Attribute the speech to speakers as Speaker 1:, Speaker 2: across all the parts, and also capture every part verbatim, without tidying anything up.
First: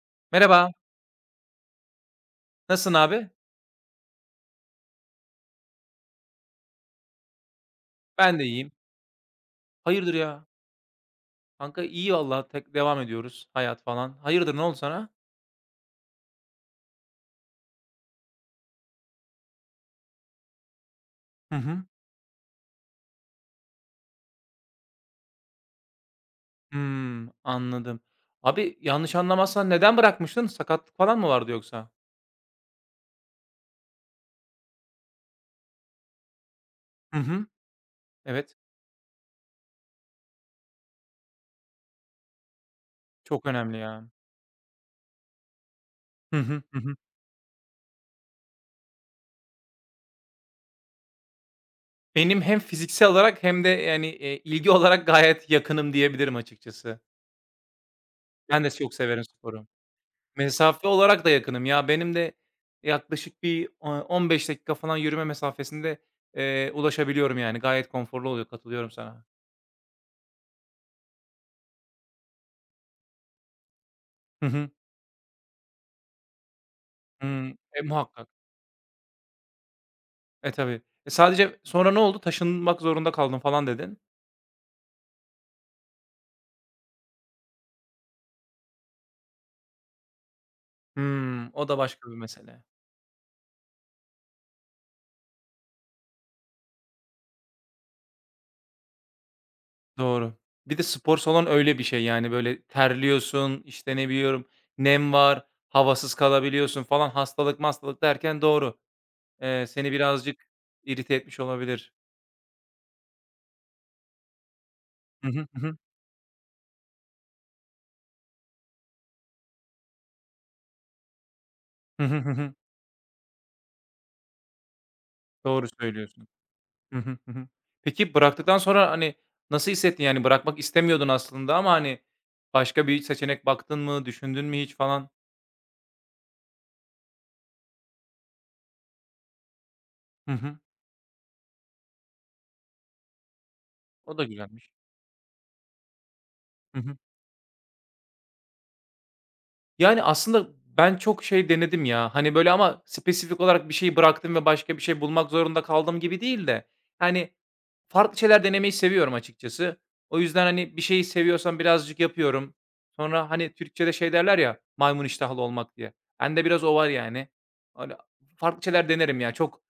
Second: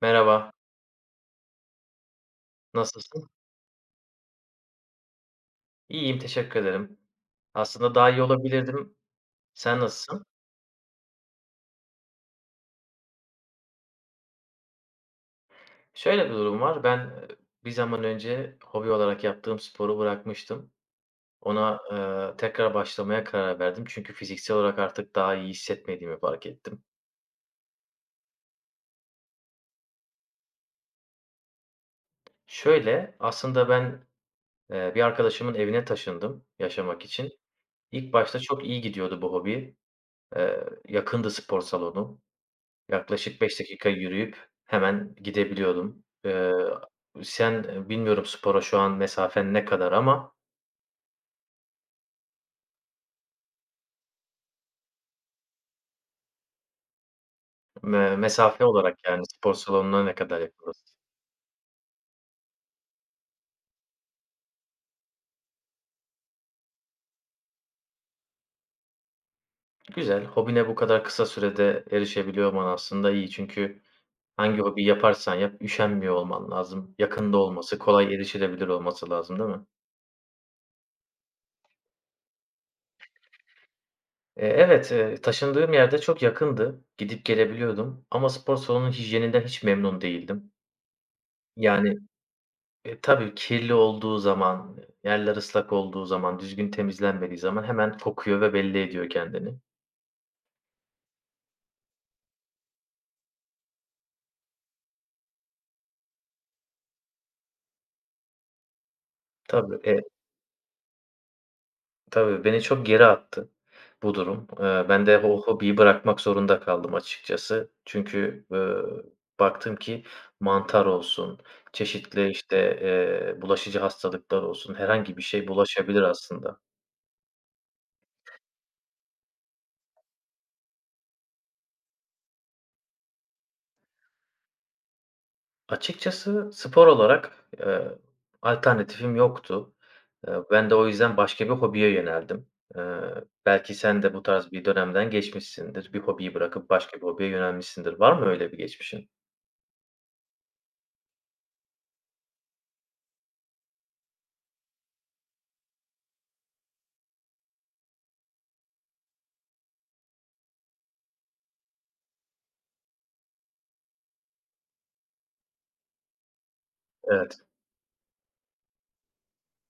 Speaker 1: Merhaba,
Speaker 2: Merhaba, nasılsın
Speaker 1: nasılsın?
Speaker 2: abi?
Speaker 1: İyiyim, teşekkür ederim. Aslında daha iyi
Speaker 2: Ben de iyiyim.
Speaker 1: olabilirdim. Sen
Speaker 2: Hayırdır
Speaker 1: nasılsın?
Speaker 2: ya? Kanka iyi vallahi tek devam ediyoruz hayat falan. Hayırdır ne oldu sana?
Speaker 1: Şöyle bir durum var. Ben, eee, bir zaman önce hobi olarak yaptığım sporu bırakmıştım.
Speaker 2: Hı
Speaker 1: Ona,
Speaker 2: hı.
Speaker 1: eee, tekrar başlamaya karar verdim. Çünkü fiziksel olarak artık daha iyi hissetmediğimi fark ettim.
Speaker 2: Hımm, anladım. Abi yanlış anlamazsan neden bırakmıştın? Sakatlık falan mı vardı yoksa?
Speaker 1: Şöyle, aslında ben, eee, bir arkadaşımın evine taşındım yaşamak
Speaker 2: Hı
Speaker 1: için.
Speaker 2: hı.
Speaker 1: İlk başta
Speaker 2: Evet.
Speaker 1: çok iyi gidiyordu bu hobi. Eee, yakındı spor salonu. Yaklaşık
Speaker 2: Çok
Speaker 1: beş
Speaker 2: önemli
Speaker 1: dakika
Speaker 2: ya.
Speaker 1: yürüyüp hemen gidebiliyordum.
Speaker 2: Hı
Speaker 1: Eee,
Speaker 2: hı. Hı hı.
Speaker 1: sen, eee, bilmiyorum spora şu an mesafen ne kadar ama
Speaker 2: Benim hem fiziksel olarak hem de yani, eee, ilgi olarak gayet yakınım diyebilirim açıkçası.
Speaker 1: me mesafe
Speaker 2: Ben de çok
Speaker 1: olarak, yani
Speaker 2: severim
Speaker 1: spor
Speaker 2: sporu.
Speaker 1: salonuna ne kadar
Speaker 2: Mesafe
Speaker 1: yakındasın?
Speaker 2: olarak da yakınım ya. Benim de yaklaşık bir o on beş dakika falan yürüme mesafesinde, eee, ulaşabiliyorum yani. Gayet konforlu oluyor, katılıyorum sana.
Speaker 1: Güzel, hobine bu kadar kısa sürede erişebiliyor olman aslında iyi. Çünkü
Speaker 2: Hı
Speaker 1: hangi
Speaker 2: hı.
Speaker 1: hobi yaparsan yap üşenmiyor olman lazım. Yakında
Speaker 2: Hımm.
Speaker 1: olması,
Speaker 2: E,
Speaker 1: kolay
Speaker 2: muhakkak.
Speaker 1: erişilebilir olması lazım, değil mi?
Speaker 2: E, tabii. E, sadece sonra ne oldu? "Taşınmak zorunda kaldım." falan dedin.
Speaker 1: Eee, evet, eee, taşındığım yerde çok yakındı. Gidip gelebiliyordum ama spor salonunun hijyeninden hiç memnun değildim.
Speaker 2: Hımm, o da
Speaker 1: Yani,
Speaker 2: başka bir mesele.
Speaker 1: E, tabii kirli olduğu zaman, yerler ıslak olduğu zaman, düzgün temizlenmediği zaman hemen kokuyor ve belli ediyor kendini.
Speaker 2: Doğru. Bir de spor salonu öyle bir şey yani, böyle, terliyorsun, işte, ne biliyorum, nem var, havasız kalabiliyorsun falan, hastalık mastalık derken doğru. Eee,
Speaker 1: Tabii,
Speaker 2: seni
Speaker 1: e,
Speaker 2: birazcık irite etmiş olabilir.
Speaker 1: tabii beni çok geri attı bu durum. Eee, ben de
Speaker 2: Hı.
Speaker 1: o
Speaker 2: Hı
Speaker 1: hobiyi
Speaker 2: hı.
Speaker 1: bırakmak zorunda kaldım açıkçası. Çünkü, eee, baktım ki mantar olsun,
Speaker 2: Hı hı.
Speaker 1: çeşitli,
Speaker 2: Hı hı.
Speaker 1: işte, eee, bulaşıcı hastalıklar olsun, herhangi bir şey
Speaker 2: Doğru
Speaker 1: bulaşabilir
Speaker 2: söylüyorsun.
Speaker 1: aslında.
Speaker 2: Hı hı, hı hı. Peki bıraktıktan sonra, hani, nasıl hissettin? Yani bırakmak istemiyordun aslında ama, hani, başka bir seçenek baktın mı, düşündün mü hiç falan?
Speaker 1: Açıkçası spor olarak, eee, alternatifim yoktu.
Speaker 2: Hı
Speaker 1: Eee,
Speaker 2: hı.
Speaker 1: ben de o yüzden başka bir hobiye yöneldim. Eee, Belki sen de
Speaker 2: O
Speaker 1: bu
Speaker 2: da
Speaker 1: tarz bir
Speaker 2: güzelmiş.
Speaker 1: dönemden geçmişsindir. Bir hobiyi bırakıp
Speaker 2: Hı
Speaker 1: başka
Speaker 2: hı.
Speaker 1: bir hobiye yönelmişsindir. Var mı öyle bir geçmişin?
Speaker 2: Yani aslında ben çok şey denedim ya, hani, böyle ama spesifik olarak bir şey bıraktım ve başka bir şey bulmak zorunda kaldım gibi değil de, hani, farklı şeyler denemeyi seviyorum açıkçası. O yüzden, hani, bir şeyi seviyorsam birazcık yapıyorum. Sonra, hani, Türkçede şey derler ya, maymun iştahlı olmak diye. Bende biraz o var yani.
Speaker 1: Evet.
Speaker 2: Hani, farklı şeyler denerim ya. Çok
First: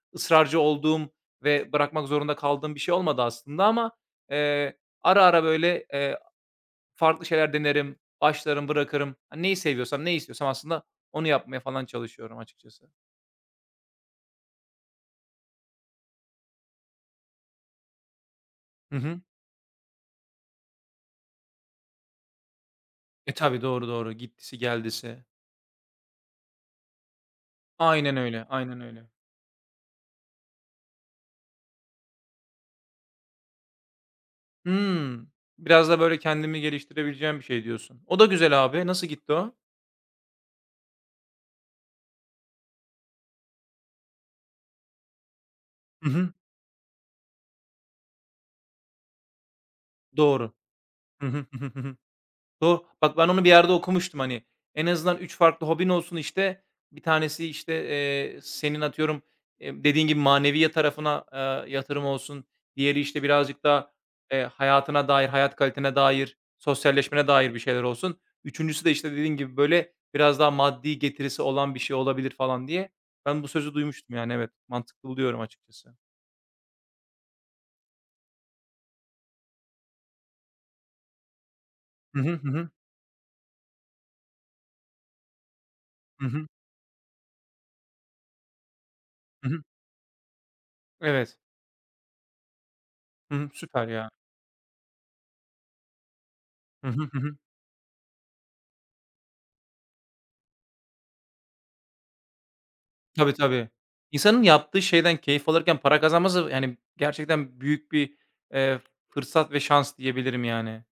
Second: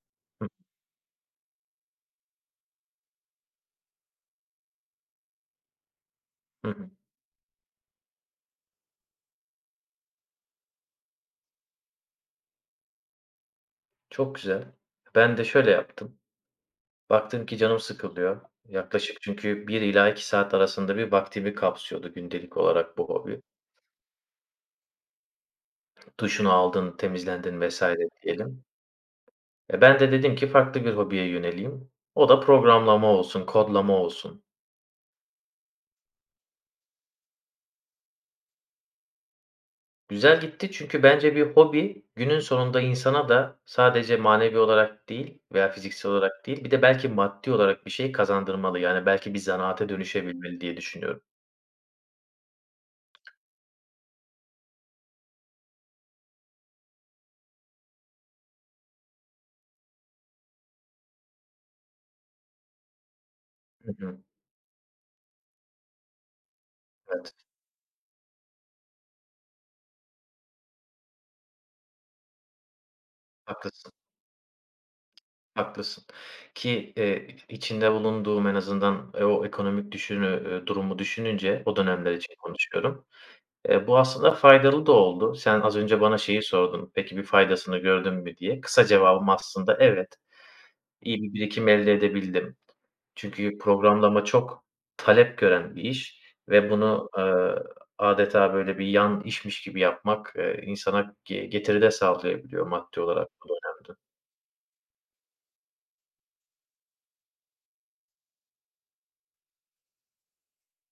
Speaker 1: Hı
Speaker 2: ısrarcı olduğum ve bırakmak zorunda kaldığım bir şey olmadı aslında ama, eee, ara ara, böyle, eee,
Speaker 1: hı. Hı.
Speaker 2: farklı şeyler denerim, başlarım, bırakırım. Hani, neyi seviyorsam, neyi istiyorsam aslında onu yapmaya falan çalışıyorum açıkçası.
Speaker 1: Çok güzel. Ben de şöyle yaptım. Baktım ki canım sıkılıyor.
Speaker 2: Hı hı.
Speaker 1: Yaklaşık çünkü bir ila iki saat arasında bir vaktimi kapsıyordu gündelik olarak bu
Speaker 2: E,
Speaker 1: hobi.
Speaker 2: tabii, doğru, doğru. Gittisi geldisi.
Speaker 1: Duşunu aldın, temizlendin vesaire
Speaker 2: Aynen öyle,
Speaker 1: diyelim.
Speaker 2: aynen öyle.
Speaker 1: E, ben de dedim ki farklı bir hobiye yöneleyim. O da programlama olsun, kodlama olsun.
Speaker 2: Hımm. Biraz da böyle kendimi geliştirebileceğim bir şey diyorsun. O da güzel abi. Nasıl gitti o?
Speaker 1: Güzel gitti çünkü bence bir hobi günün sonunda insana da sadece manevi olarak değil veya fiziksel
Speaker 2: Hı hı.
Speaker 1: olarak değil, bir de belki maddi olarak bir şey kazandırmalı. Yani belki bir zanaate
Speaker 2: Doğru.
Speaker 1: dönüşebilmeli diye düşünüyorum.
Speaker 2: Hı hı. Hı hı. Hı hı. Doğ Bak, ben onu bir yerde okumuştum, hani, en azından üç farklı hobin olsun, işte, bir tanesi, işte, eee, senin atıyorum, eee, dediğin gibi maneviye tarafına, eee, yatırım olsun. Diğeri, işte, birazcık daha,
Speaker 1: Hı hı.
Speaker 2: eee, hayatına dair, hayat kalitene dair, sosyalleşmene
Speaker 1: Evet,
Speaker 2: dair bir şeyler olsun. Üçüncüsü de, işte, dediğin gibi, böyle, biraz daha maddi getirisi olan bir şey olabilir falan diye. Ben bu sözü
Speaker 1: haklısın,
Speaker 2: duymuştum, yani, evet. Mantıklı buluyorum açıkçası.
Speaker 1: haklısın ki, eee, içinde bulunduğum en azından, eee, o ekonomik düşünü eee, durumu düşününce o dönemler
Speaker 2: Hı hı.
Speaker 1: için
Speaker 2: Hı hı.
Speaker 1: konuşuyorum. Eee, bu aslında faydalı da oldu. Sen az önce bana
Speaker 2: Hı
Speaker 1: şeyi
Speaker 2: hı.
Speaker 1: sordun, "Peki, bir faydasını gördün mü?" diye. Kısa cevabım
Speaker 2: Hı hı.
Speaker 1: aslında evet. İyi bir
Speaker 2: Evet.
Speaker 1: birikim elde edebildim.
Speaker 2: Hı hı.
Speaker 1: Çünkü
Speaker 2: Süper ya.
Speaker 1: programlama çok talep gören bir iş ve
Speaker 2: Hı. Hı
Speaker 1: bunu,
Speaker 2: hı.
Speaker 1: eee, adeta böyle bir yan işmiş gibi yapmak, eee, insana ge getiri de sağlayabiliyor maddi olarak
Speaker 2: Tabii,
Speaker 1: bu
Speaker 2: tabii.
Speaker 1: dönemde.
Speaker 2: İnsanın yaptığı şeyden keyif alırken para kazanması, yani, gerçekten büyük bir, eee, fırsat ve şans diyebilirim yani.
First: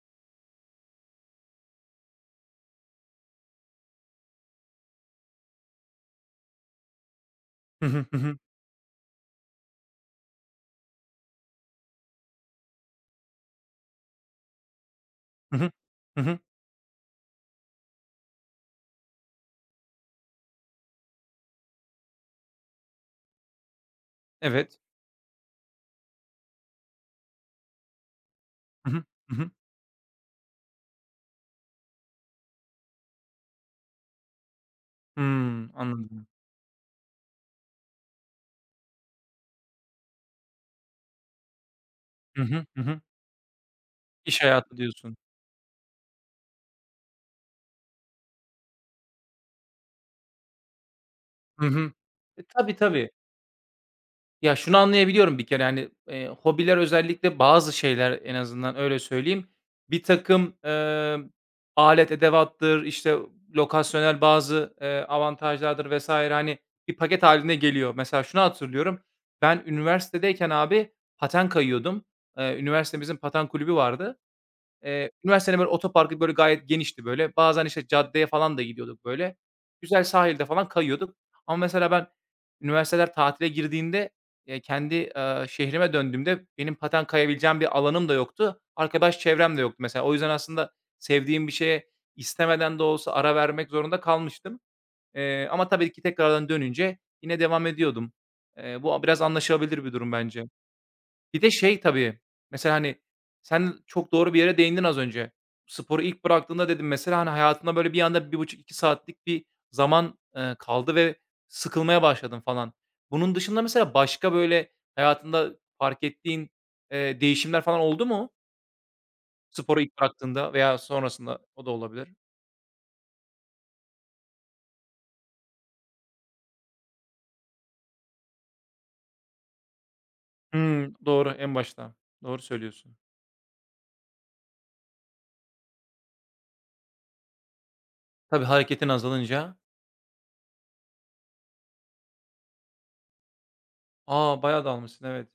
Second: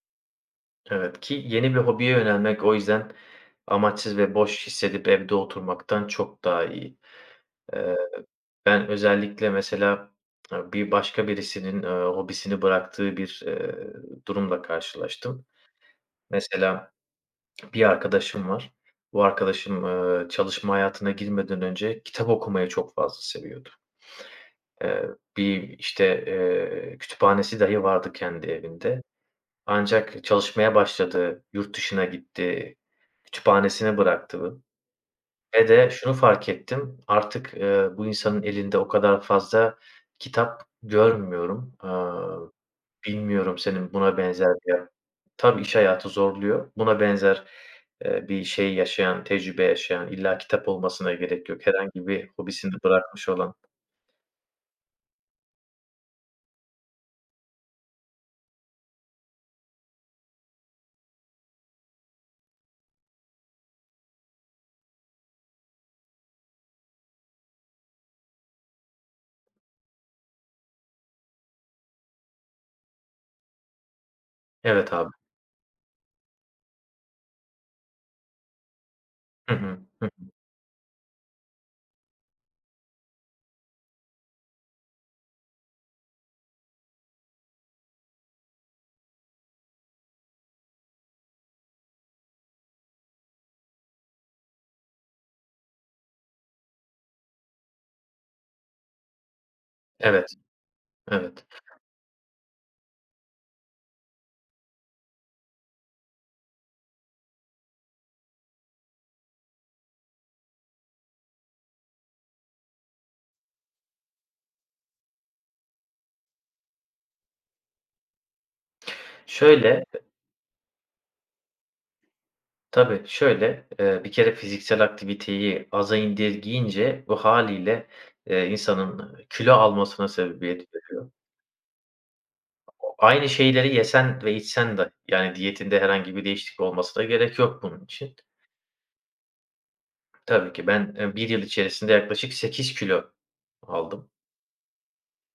Speaker 1: Evet, ki yeni bir hobiye yönelmek o yüzden amaçsız ve boş hissedip evde oturmaktan çok daha iyi.
Speaker 2: Hı hı. Hı hı.
Speaker 1: Ben özellikle mesela, eee, bir başka birisinin, eee, hobisini bıraktığı bir, eee, durumla karşılaştım.
Speaker 2: Hı hı. Hı hı.
Speaker 1: Mesela bir arkadaşım var. Bu arkadaşım, eee, çalışma hayatına girmeden önce kitap okumayı çok fazla seviyordu.
Speaker 2: Evet.
Speaker 1: Eee, Bir, işte, eee, kütüphanesi dahi vardı kendi
Speaker 2: Hı
Speaker 1: evinde.
Speaker 2: hı. Hı hı.
Speaker 1: Ancak çalışmaya başladı, yurt dışına gitti, kütüphanesini bıraktı. Ve
Speaker 2: Hımm,
Speaker 1: de şunu
Speaker 2: anladım.
Speaker 1: fark ettim, artık, eee, bu insanın elinde o kadar fazla kitap görmüyorum. Aaa,
Speaker 2: Hı hı. Hı hı.
Speaker 1: bilmiyorum senin buna
Speaker 2: İş
Speaker 1: benzer bir
Speaker 2: hayatı
Speaker 1: yer...
Speaker 2: diyorsun.
Speaker 1: Tabii iş hayatı zorluyor. Buna benzer, eee, bir şey yaşayan, tecrübe yaşayan, illa kitap olmasına gerek yok.
Speaker 2: Hı hı.
Speaker 1: Herhangi bir
Speaker 2: E,
Speaker 1: hobisini
Speaker 2: tabii, tabii.
Speaker 1: bırakmış olan...
Speaker 2: Ya, şunu anlayabiliyorum bir kere, yani eee, hobiler özellikle bazı şeyler en azından öyle söyleyeyim, birtakım, emm, alet edevattır, işte, lokasyonel bazı, eee, avantajlardır vesaire hani, bir paket hâline geliyor. Mesela şunu hatırlıyorum, ben üniversitedeyken abi paten kayıyordum. Eee, üniversitemizin paten kulübü vardı.
Speaker 1: Evet abi.
Speaker 2: Eee, üniversitenin böyle otoparkı böyle gayet genişti böyle. Bazen, işte, caddeye falan da gidiyorduk böyle.
Speaker 1: Hı hı.
Speaker 2: Güzel
Speaker 1: Hı hı.
Speaker 2: sahilde falan kayıyorduk. Ama mesela ben üniversiteler tatile girdiğinde, eee, kendi, eee, şehrime döndüğümde benim paten kayabileceğim bir alanım da yoktu. Arkadaş çevrem de yoktu mesela. O yüzden aslında sevdiğim bir şeye istemeden de olsa ara vermek zorunda kalmıştım. Eee, ama tabii ki tekrardan dönünce yine devam ediyordum. Eee, bu biraz anlaşılabilir bir durum
Speaker 1: Evet,
Speaker 2: bence. Bir
Speaker 1: evet.
Speaker 2: de şey tabii, mesela, hani, sen çok doğru bir yere değindin az önce. Sporu ilk bıraktığında dedim mesela, hani, hayatında böyle bir anda bir buçuk iki saatlik bir zaman, eee, kaldı ve sıkılmaya başladın falan. Bunun dışında mesela başka böyle hayatında fark ettiğin, eee, değişimler falan oldu mu? Sporu
Speaker 1: Şöyle...
Speaker 2: ilk bıraktığında veya sonrasında o da olabilir.
Speaker 1: Tabii, şöyle, eee, bir kere fiziksel aktiviteyi aza indirgeyince bu hâliyle, eee, insanın kilo almasına sebebiyet
Speaker 2: Hımm,
Speaker 1: veriyor.
Speaker 2: doğru, en başta. Doğru söylüyorsun.
Speaker 1: Aynı şeyleri yesen ve içsen de, yani, diyetinde herhangi bir değişiklik olmasına gerek yok bunun için.
Speaker 2: Tabii hareketin azalınca.
Speaker 1: Tabii ki ben, eee, bir yıl içerisinde yaklaşık sekiz kilo aldım.
Speaker 2: A, bayağı dağılmışsın, evet.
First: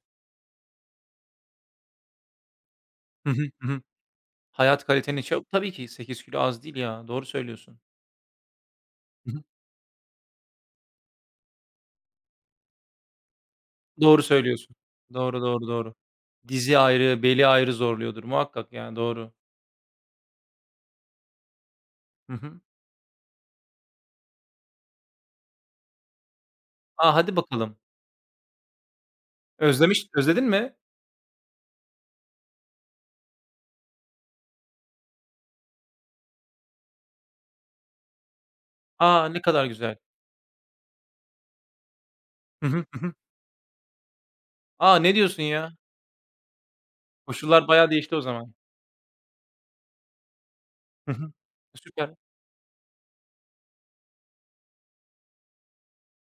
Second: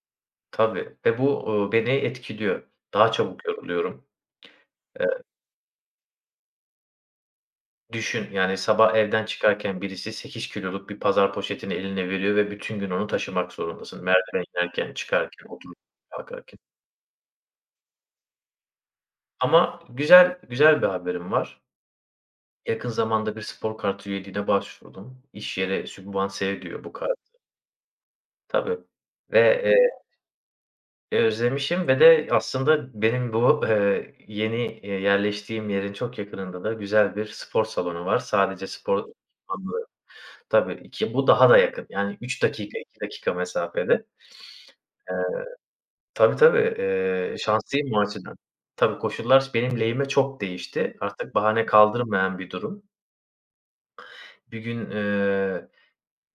Speaker 1: Tabii ve bu, uuu, beni etkiliyor. Daha
Speaker 2: Hı
Speaker 1: çabuk
Speaker 2: hı. Hı hı.
Speaker 1: yoruluyorum.
Speaker 2: Hayat
Speaker 1: Eee,
Speaker 2: kaliteni çok. Tabii ki sekiz kilo az değil ya, doğru söylüyorsun.
Speaker 1: Düşün, yani, sabah evden
Speaker 2: Hı hı.
Speaker 1: çıkarken birisi sekiz kiloluk bir pazar poşetini eline veriyor ve bütün gün onu taşımak zorundasın.
Speaker 2: Doğru
Speaker 1: Merdiven
Speaker 2: söylüyorsun.
Speaker 1: inerken,
Speaker 2: Doğru,
Speaker 1: çıkarken,
Speaker 2: doğru,
Speaker 1: oturup
Speaker 2: doğru.
Speaker 1: kalkarken.
Speaker 2: Dizi ayrı, beli ayrı zorluyordur muhakkak yani doğru.
Speaker 1: Ama güzel güzel bir haberim var.
Speaker 2: Hı hı.
Speaker 1: Yakın zamanda bir spor kartı üyeliğine başvurdum. İş yeri sübvanse ediyor bu
Speaker 2: A,
Speaker 1: kartı.
Speaker 2: hadi bakalım.
Speaker 1: Tabii ve, eee,
Speaker 2: Özlemiş özledin mi?
Speaker 1: e, özlemişim ve de aslında benim bu, eee, yeni, eee, yerleştiğim yerin çok yakınında da güzel bir spor salonu var. Sadece spor
Speaker 2: A, ne kadar
Speaker 1: ekipmanları...
Speaker 2: güzel.
Speaker 1: Tabii, iki bu daha da yakın. Yani üç
Speaker 2: Hı
Speaker 1: dakika,
Speaker 2: hı,
Speaker 1: iki
Speaker 2: hı hı.
Speaker 1: dakika mesafede.
Speaker 2: A, ne
Speaker 1: Eee,
Speaker 2: diyorsun ya?
Speaker 1: tabii, tabii, eee,
Speaker 2: Koşullar
Speaker 1: şanslıyım
Speaker 2: bayağı
Speaker 1: o
Speaker 2: değişti o
Speaker 1: açıdan.
Speaker 2: zaman.
Speaker 1: Tabii, koşullar benim lehime çok değişti.
Speaker 2: Hı hı.
Speaker 1: Artık bahane
Speaker 2: Süper.
Speaker 1: kaldırmayan bir durum. Bir gün, eee,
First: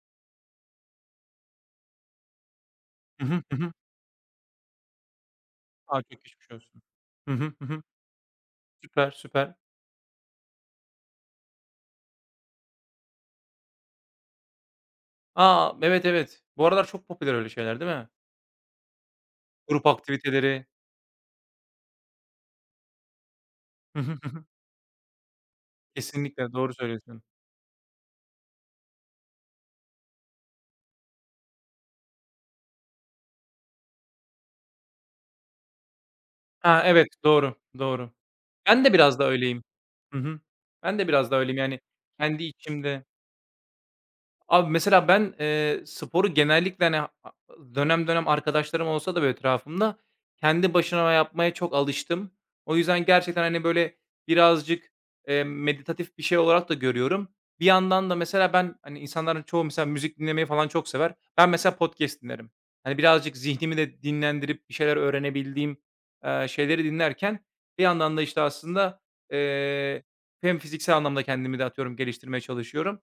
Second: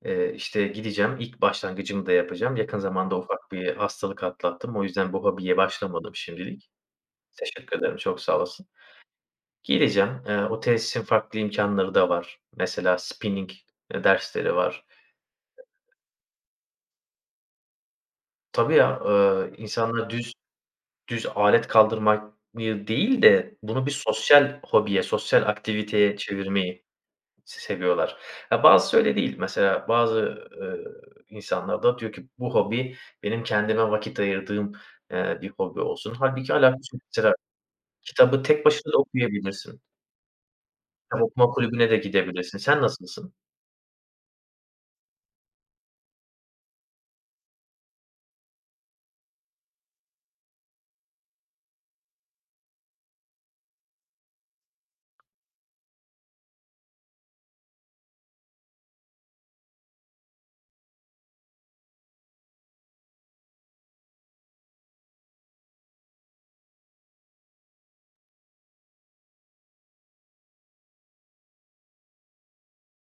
Speaker 1: eee, işte, gideceğim, ilk başlangıcımı da yapacağım. Yakın zamanda
Speaker 2: Hı hı,
Speaker 1: ufak
Speaker 2: hı hı.
Speaker 1: bir hastalık atlattım. O yüzden bu hobiye
Speaker 2: A,
Speaker 1: başlamadım
Speaker 2: çok geçmiş
Speaker 1: şimdilik.
Speaker 2: olsun. Hı hı, hı
Speaker 1: Teşekkür
Speaker 2: hı.
Speaker 1: ederim, çok sağ olasın.
Speaker 2: Süper, süper.
Speaker 1: Giyineceğim. Eee, o tesisin farklı imkanları da var. Mesela spinning dersleri var.
Speaker 2: A, evet, evet. Bu aralar çok popüler öyle şeyler değil mi?
Speaker 1: Tabii ya, eee,
Speaker 2: Grup
Speaker 1: insanlar düz
Speaker 2: aktiviteleri.
Speaker 1: düz alet kaldırmayı değil de bunu bir
Speaker 2: Hı hı, hı hı.
Speaker 1: sosyal hobiye, sosyal aktiviteye
Speaker 2: Kesinlikle doğru
Speaker 1: çevirmeyi
Speaker 2: söylüyorsun.
Speaker 1: se seviyorlar. Ya, bazısı öyle değil. Mesela bazı, eee, insanlar da diyor ki, "Bu hobi benim kendime vakit ayırdığım, eee, bir hobi olsun." Halbuki
Speaker 2: Ha,
Speaker 1: alakası yok.
Speaker 2: evet,
Speaker 1: Mesela
Speaker 2: doğru, doğru.
Speaker 1: kitabı tek
Speaker 2: Ben
Speaker 1: başına
Speaker 2: de
Speaker 1: da
Speaker 2: biraz da öyleyim.
Speaker 1: okuyabilirsin.
Speaker 2: Hı hı. Ben de
Speaker 1: Kitap
Speaker 2: biraz da
Speaker 1: okuma
Speaker 2: öyleyim, yani,
Speaker 1: kulübüne de
Speaker 2: kendi
Speaker 1: gidebilirsin. Sen
Speaker 2: içimde.
Speaker 1: nasılsın?
Speaker 2: Abi, mesela ben, eee, sporu genellikle, hani, a dönem dönem arkadaşlarım olsa da böyle etrafımda kendi başına yapmaya çok alıştım. O yüzden gerçekten, hani, böyle birazcık, eee, meditatif bir şey olarak da görüyorum. Bir yandan da mesela ben, hani, insanların çoğu mesela müzik dinlemeyi falan çok sever. Ben mesela podcast dinlerim. Hani, birazcık zihnimi de dinlendirip bir şeyler öğrenebildiğim, eee, şeyleri dinlerken bir yandan da, işte, aslında, eee, hem fiziksel anlamda kendimi de atıyorum geliştirmeye çalışıyorum.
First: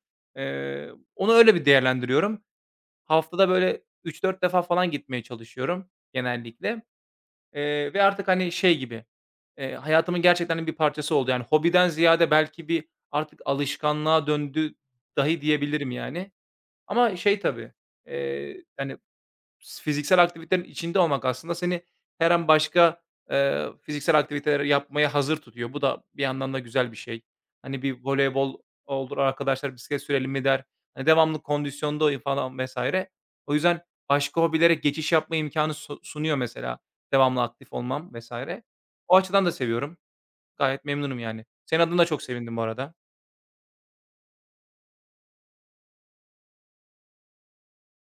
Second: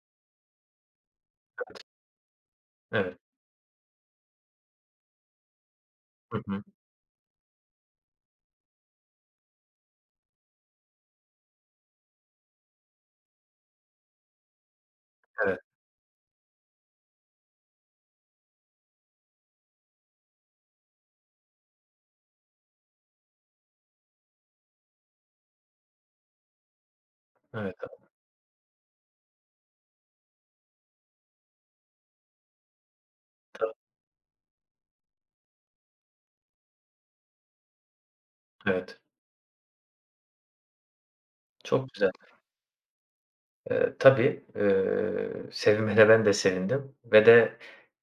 Speaker 2: Onu öyle bir değerlendiriyorum.
Speaker 1: Evet.
Speaker 2: Haftada böyle üç dört defa falan gitmeye çalışıyorum
Speaker 1: Hı hı.
Speaker 2: genellikle, eee, ve artık, hani, şey gibi, eee, hayatımın gerçekten de bir parçası oldu. Yani hobiden ziyade belki bir artık alışkanlığa döndü dahi
Speaker 1: Evet,
Speaker 2: diyebilirim yani. Ama şey tabii, eee, hani, fiziksel aktivitelerin içinde olmak aslında seni her an başka, eee, fiziksel aktiviteler yapmaya hazır tutuyor. Bu da bir yandan da güzel bir şey.
Speaker 1: evet,
Speaker 2: Hani, bir voleybol olur, arkadaşlar bisiklet sürelim mi der. Hani, devamlı kondisyondayım falan vesaire. O
Speaker 1: hatta
Speaker 2: yüzden başka hobilere geçiş yapma imkanı su sunuyor mesela devamlı aktif olmam vesaire.
Speaker 1: evet.
Speaker 2: O açıdan da seviyorum. Gayet memnunum yani. Senin
Speaker 1: Çok
Speaker 2: adına da
Speaker 1: güzel.
Speaker 2: çok sevindim bu arada.
Speaker 1: Eee, tabii, eee, sevinmene ben de sevindim ve de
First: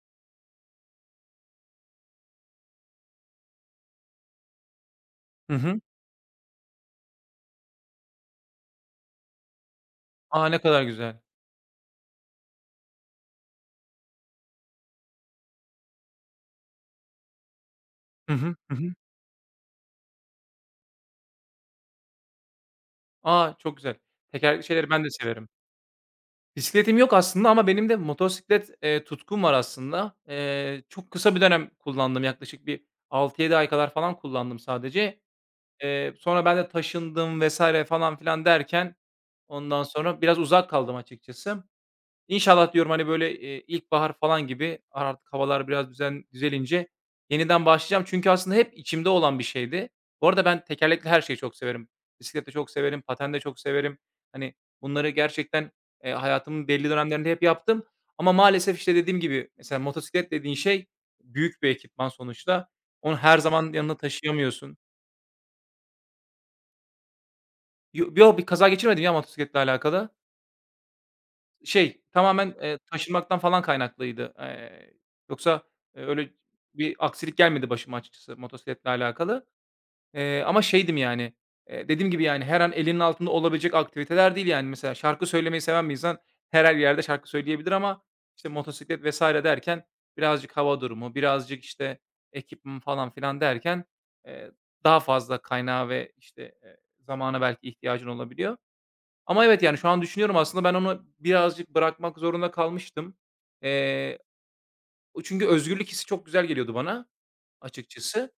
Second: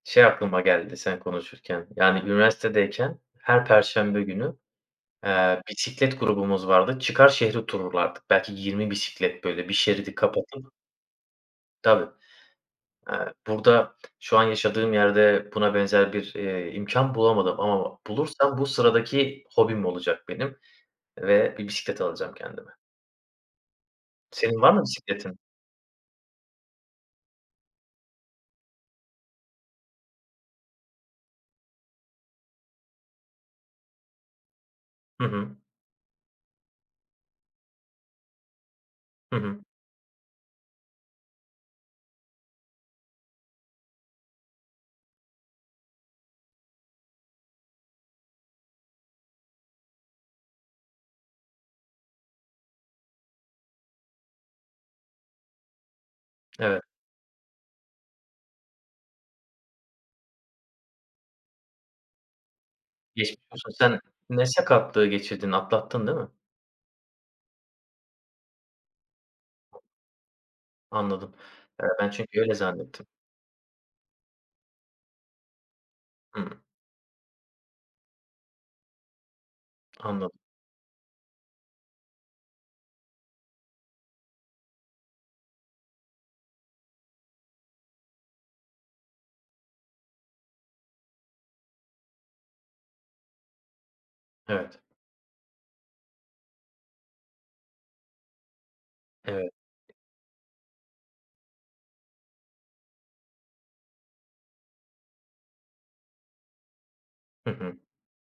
Speaker 1: şey aklıma geldi sen konuşurken, yani üniversitedeyken her perşembe günü,
Speaker 2: Hı
Speaker 1: eee,
Speaker 2: hı.
Speaker 1: bisiklet grubumuz vardı. Çıkar şehri turlardık. Belki yirmi bisiklet böyle bir şeridi
Speaker 2: A, ne
Speaker 1: kapatıp...
Speaker 2: kadar güzel.
Speaker 1: Tabii. Eee, burada şu an yaşadığım yerde buna benzer bir, eee, imkân bulamadım ama
Speaker 2: Hı hı.
Speaker 1: bulursam bu
Speaker 2: Hı hı.
Speaker 1: sıradaki hobim olacak benim ve bir bisiklet alacağım kendime.
Speaker 2: A, çok güzel.
Speaker 1: Senin
Speaker 2: Tekerlekli
Speaker 1: var mı
Speaker 2: şeyleri ben de
Speaker 1: bisikletin?
Speaker 2: severim. Bisikletim yok aslında ama benim de motosiklet, eee, tutkum var aslında. Eee, çok kısa bir dönem kullandım. Yaklaşık bir altı yedi ay kadar falan kullandım sadece.
Speaker 1: Hı hı.
Speaker 2: Eee, sonra ben de taşındım vesaire falan filan derken
Speaker 1: Hı hı.
Speaker 2: ondan sonra biraz uzak kaldım açıkçası. İnşallah diyorum, hani, böyle, eee, ilkbahar falan gibi artık havalar biraz düzen düzelince yeniden başlayacağım. Çünkü aslında hep içimde olan bir şeydi. Bu arada ben tekerlekli her şeyi çok severim. Bisikleti çok severim, paten de çok severim. Hani, bunları gerçekten, eee, hayatımın
Speaker 1: Evet.
Speaker 2: belli dönemlerinde hep yaptım ama maalesef, işte, dediğim gibi, mesela motosiklet dediğin şey büyük bir ekipman sonuçta. Onu
Speaker 1: Geçmiş
Speaker 2: her zaman
Speaker 1: olsun.
Speaker 2: yanında
Speaker 1: Sen ne
Speaker 2: taşıyamıyorsun.
Speaker 1: sakatlığı geçirdin, atlattın değil mi?
Speaker 2: Yo yok, bir kaza geçirmedim ya motosikletle alakalı.
Speaker 1: Anladım. Eee,
Speaker 2: Şey,
Speaker 1: ben çünkü öyle
Speaker 2: tamamen, eee,
Speaker 1: zannettim.
Speaker 2: taşınmaktan falan kaynaklıydı. Eee, yoksa, eee, öyle
Speaker 1: Hıı.
Speaker 2: bir aksilik gelmedi başıma açıkçası motosikletle alakalı.
Speaker 1: Anladım.
Speaker 2: Eee, ama şeydim yani, eee, dediğim gibi, yani, her an elinin altında olabilecek aktiviteler değil, yani. Mesela şarkı söylemeyi seven bir insan her her yerde şarkı söyleyebilir ama, işte, motosiklet vesaire derken birazcık hava durumu, birazcık, işte, ekipman falan filan derken, eee,
Speaker 1: Evet.
Speaker 2: daha fazla kaynağa ve, işte, eee, zamana belki ihtiyacın olabiliyor. Ama
Speaker 1: Evet.
Speaker 2: evet, yani, şu an düşünüyorum aslında ben onu birazcık bırakmak zorunda kalmıştım. Eee, Çünkü özgürlük hissi çok güzel geliyordu bana
Speaker 1: Hı hı.
Speaker 2: açıkçası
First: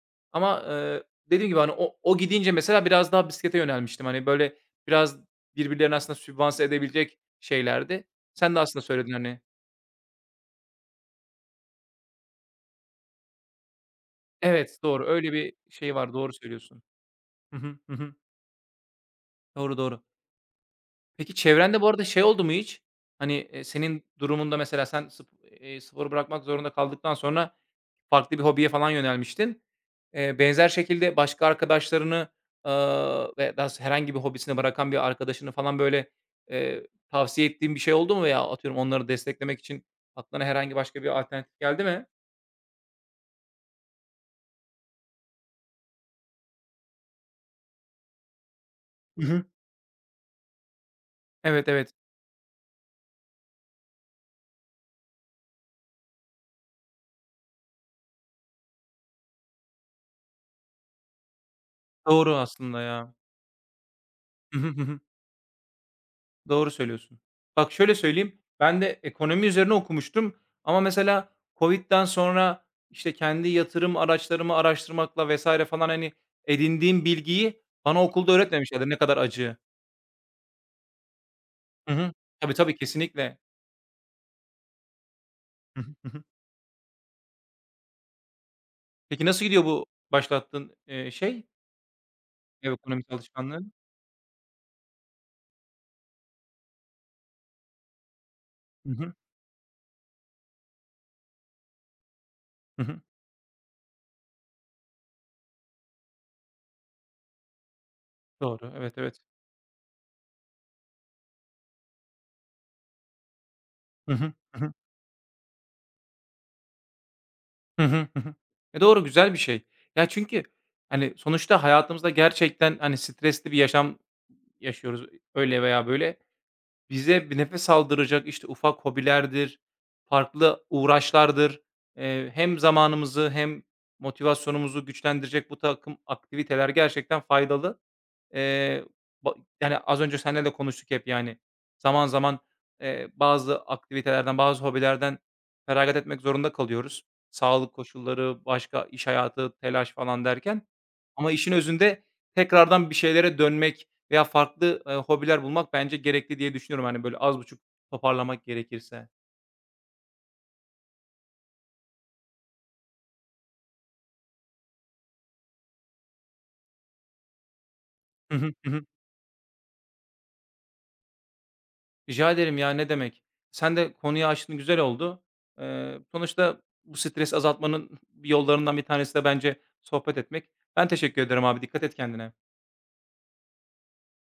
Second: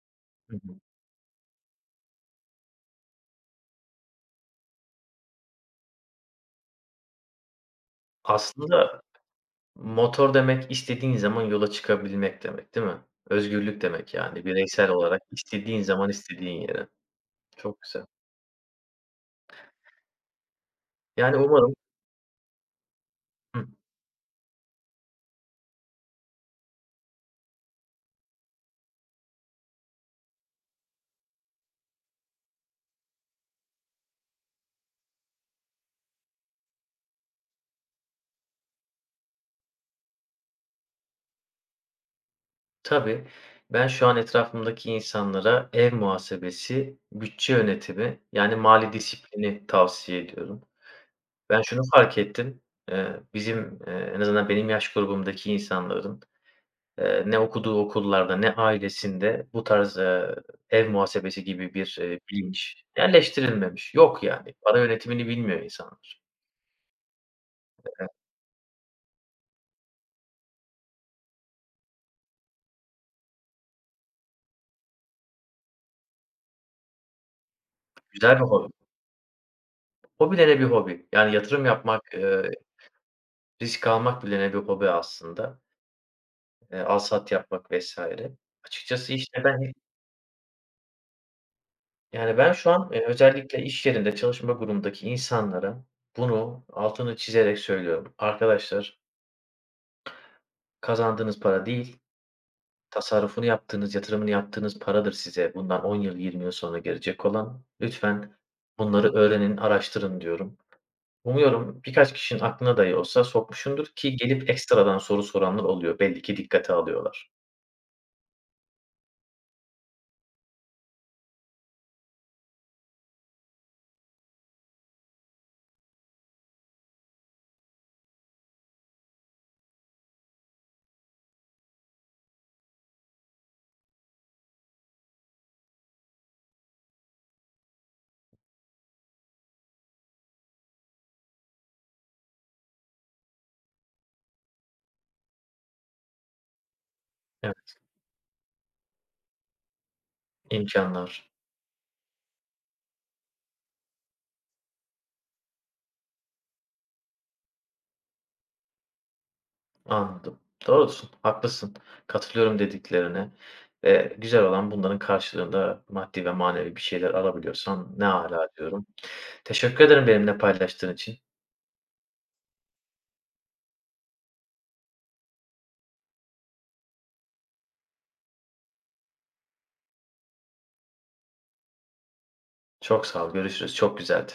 Speaker 1: Hı
Speaker 2: ama,
Speaker 1: hı.
Speaker 2: eee, dediğim gibi, hani, o o gidince mesela biraz daha bisiklete yönelmiştim. Hani, böyle, biraz birbirlerini aslında sübvanse edebilecek şeylerdi. Sen de aslında
Speaker 1: Aslında
Speaker 2: söyledin, hani.
Speaker 1: motor demek istediğin zaman yola çıkabilmek demek, değil mi? Özgürlük demek, yani
Speaker 2: Evet,
Speaker 1: bireysel
Speaker 2: doğru.
Speaker 1: olarak
Speaker 2: Öyle bir
Speaker 1: istediğin
Speaker 2: şey
Speaker 1: zaman
Speaker 2: var, doğru
Speaker 1: istediğin
Speaker 2: söylüyorsun.
Speaker 1: yere.
Speaker 2: Hı hı,
Speaker 1: Çok
Speaker 2: hı
Speaker 1: güzel.
Speaker 2: hı. Doğru, doğru. Peki
Speaker 1: Yani umarım...
Speaker 2: çevrende bu arada şey oldu mu hiç? Hani, eee,
Speaker 1: Hı.
Speaker 2: senin durumunda mesela sen sp eee, sporu bırakmak zorunda kaldıktan sonra farklı bir hobiye falan yönelmiştin. Eee, benzer şekilde başka arkadaşlarını, ııı, ve daha s herhangi bir hobisini bırakan bir arkadaşını falan, böyle, eee, tavsiye ettiğin bir şey oldu mu veya atıyorum onları desteklemek için aklına herhangi başka bir alternatif geldi mi?
Speaker 1: Tabii. Ben şu an etrafımdaki insanlara ev muhasebesi, bütçe yönetimi, yani mali
Speaker 2: Hı hı.
Speaker 1: disiplini tavsiye ediyorum. Ben
Speaker 2: Evet,
Speaker 1: şunu
Speaker 2: evet.
Speaker 1: fark ettim. Eee, bizim, eee, en azından benim yaş grubumdaki insanların, eee, ne okuduğu okullarda ne ailesinde bu tarz, eee, ev muhasebesi gibi bir, eee,
Speaker 2: Doğru aslında
Speaker 1: bilinç
Speaker 2: ya.
Speaker 1: yerleştirilmemiş. Yok yani. Para yönetimini bilmiyor insanlar.
Speaker 2: Doğru söylüyorsun. Bak şöyle söyleyeyim, ben de ekonomi üzerine okumuştum ama mesela covid'den sonra, işte, kendi yatırım araçlarımı araştırmakla vesaire falan, hani, edindiğim bilgiyi bana okulda
Speaker 1: Güzel bir hobi.
Speaker 2: öğretmemişlerdi ne kadar acı.
Speaker 1: Hobi de ne bir hobi. Yani yatırım
Speaker 2: Hı hı.
Speaker 1: yapmak, eee,
Speaker 2: Tabii, tabii, kesinlikle.
Speaker 1: risk almak bile ne bir hobi aslında.
Speaker 2: Hı hı. Hı hı.
Speaker 1: Eee, alsat yapmak vesaire. Açıkçası,
Speaker 2: Peki
Speaker 1: işte,
Speaker 2: nasıl gidiyor
Speaker 1: ben...
Speaker 2: bu başlattığın, eee, şey,
Speaker 1: Yani, ben şu
Speaker 2: ev
Speaker 1: an, eee,
Speaker 2: ekonomisi alışkanlığı?
Speaker 1: özellikle iş yerinde çalışma grubundaki insanlara bunu altını çizerek söylüyorum.
Speaker 2: Hı
Speaker 1: Arkadaşlar,
Speaker 2: hı.
Speaker 1: kazandığınız para değil,
Speaker 2: Hı hı.
Speaker 1: tasarrufunu yaptığınız, yatırımını yaptığınız paradır size bundan on yıl, yirmi yıl sonra gelecek olan. Lütfen
Speaker 2: Doğru. Evet,
Speaker 1: bunları
Speaker 2: evet.
Speaker 1: öğrenin, araştırın diyorum. Umuyorum birkaç kişinin aklına dahi olsa sokmuşumdur
Speaker 2: Hı
Speaker 1: ki
Speaker 2: hı.
Speaker 1: gelip
Speaker 2: Hı hı.
Speaker 1: ekstradan soru soranlar oluyor. Belli ki dikkate alıyorlar.
Speaker 2: Hı hı. Hı hı. E, doğru, güzel bir şey. Ya, çünkü, hani, sonuçta hayatımızda gerçekten, hani, stresli bir yaşam yaşıyoruz öyle veya böyle. Bize bir nefes aldıracak, işte, ufak hobilerdir, farklı uğraşlardır, eee, hem zamanımızı hem motivasyonumuzu güçlendirecek bu takım aktiviteler gerçekten faydalı. Eee, ba yani, az önce seninle de konuştuk hep, yani, zaman zaman, eee, bazı aktivitelerden, bazı hobilerden feragat etmek zorunda kalıyoruz. Sağlık
Speaker 1: Evet,
Speaker 2: koşulları, başka iş hayatı, telaş falan derken.
Speaker 1: imkânlar.
Speaker 2: Ama işin özünde tekrardan bir şeylere dönmek veya farklı, eee, hobiler bulmak bence gerekli diye düşünüyorum, hani, böyle, az buçuk toparlamak gerekirse.
Speaker 1: Anladım. Doğrusun, haklısın. Katılıyorum dediklerine. Eee, güzel olan, bunların karşılığında maddi ve manevi bir şeyler alabiliyorsan ne
Speaker 2: Hı
Speaker 1: ala
Speaker 2: hı, hı hı.
Speaker 1: diyorum. Teşekkür ederim benimle paylaştığın için.
Speaker 2: Rica ederim ya, ne demek. Sen de konuyu açtın, güzel oldu. Eee, sonuçta bu stresi azaltmanın yollarından bir tanesi de bence sohbet etmek. Ben teşekkür ederim abi, dikkat et kendine.
Speaker 1: Çok sağ ol, görüşürüz. Çok güzeldi.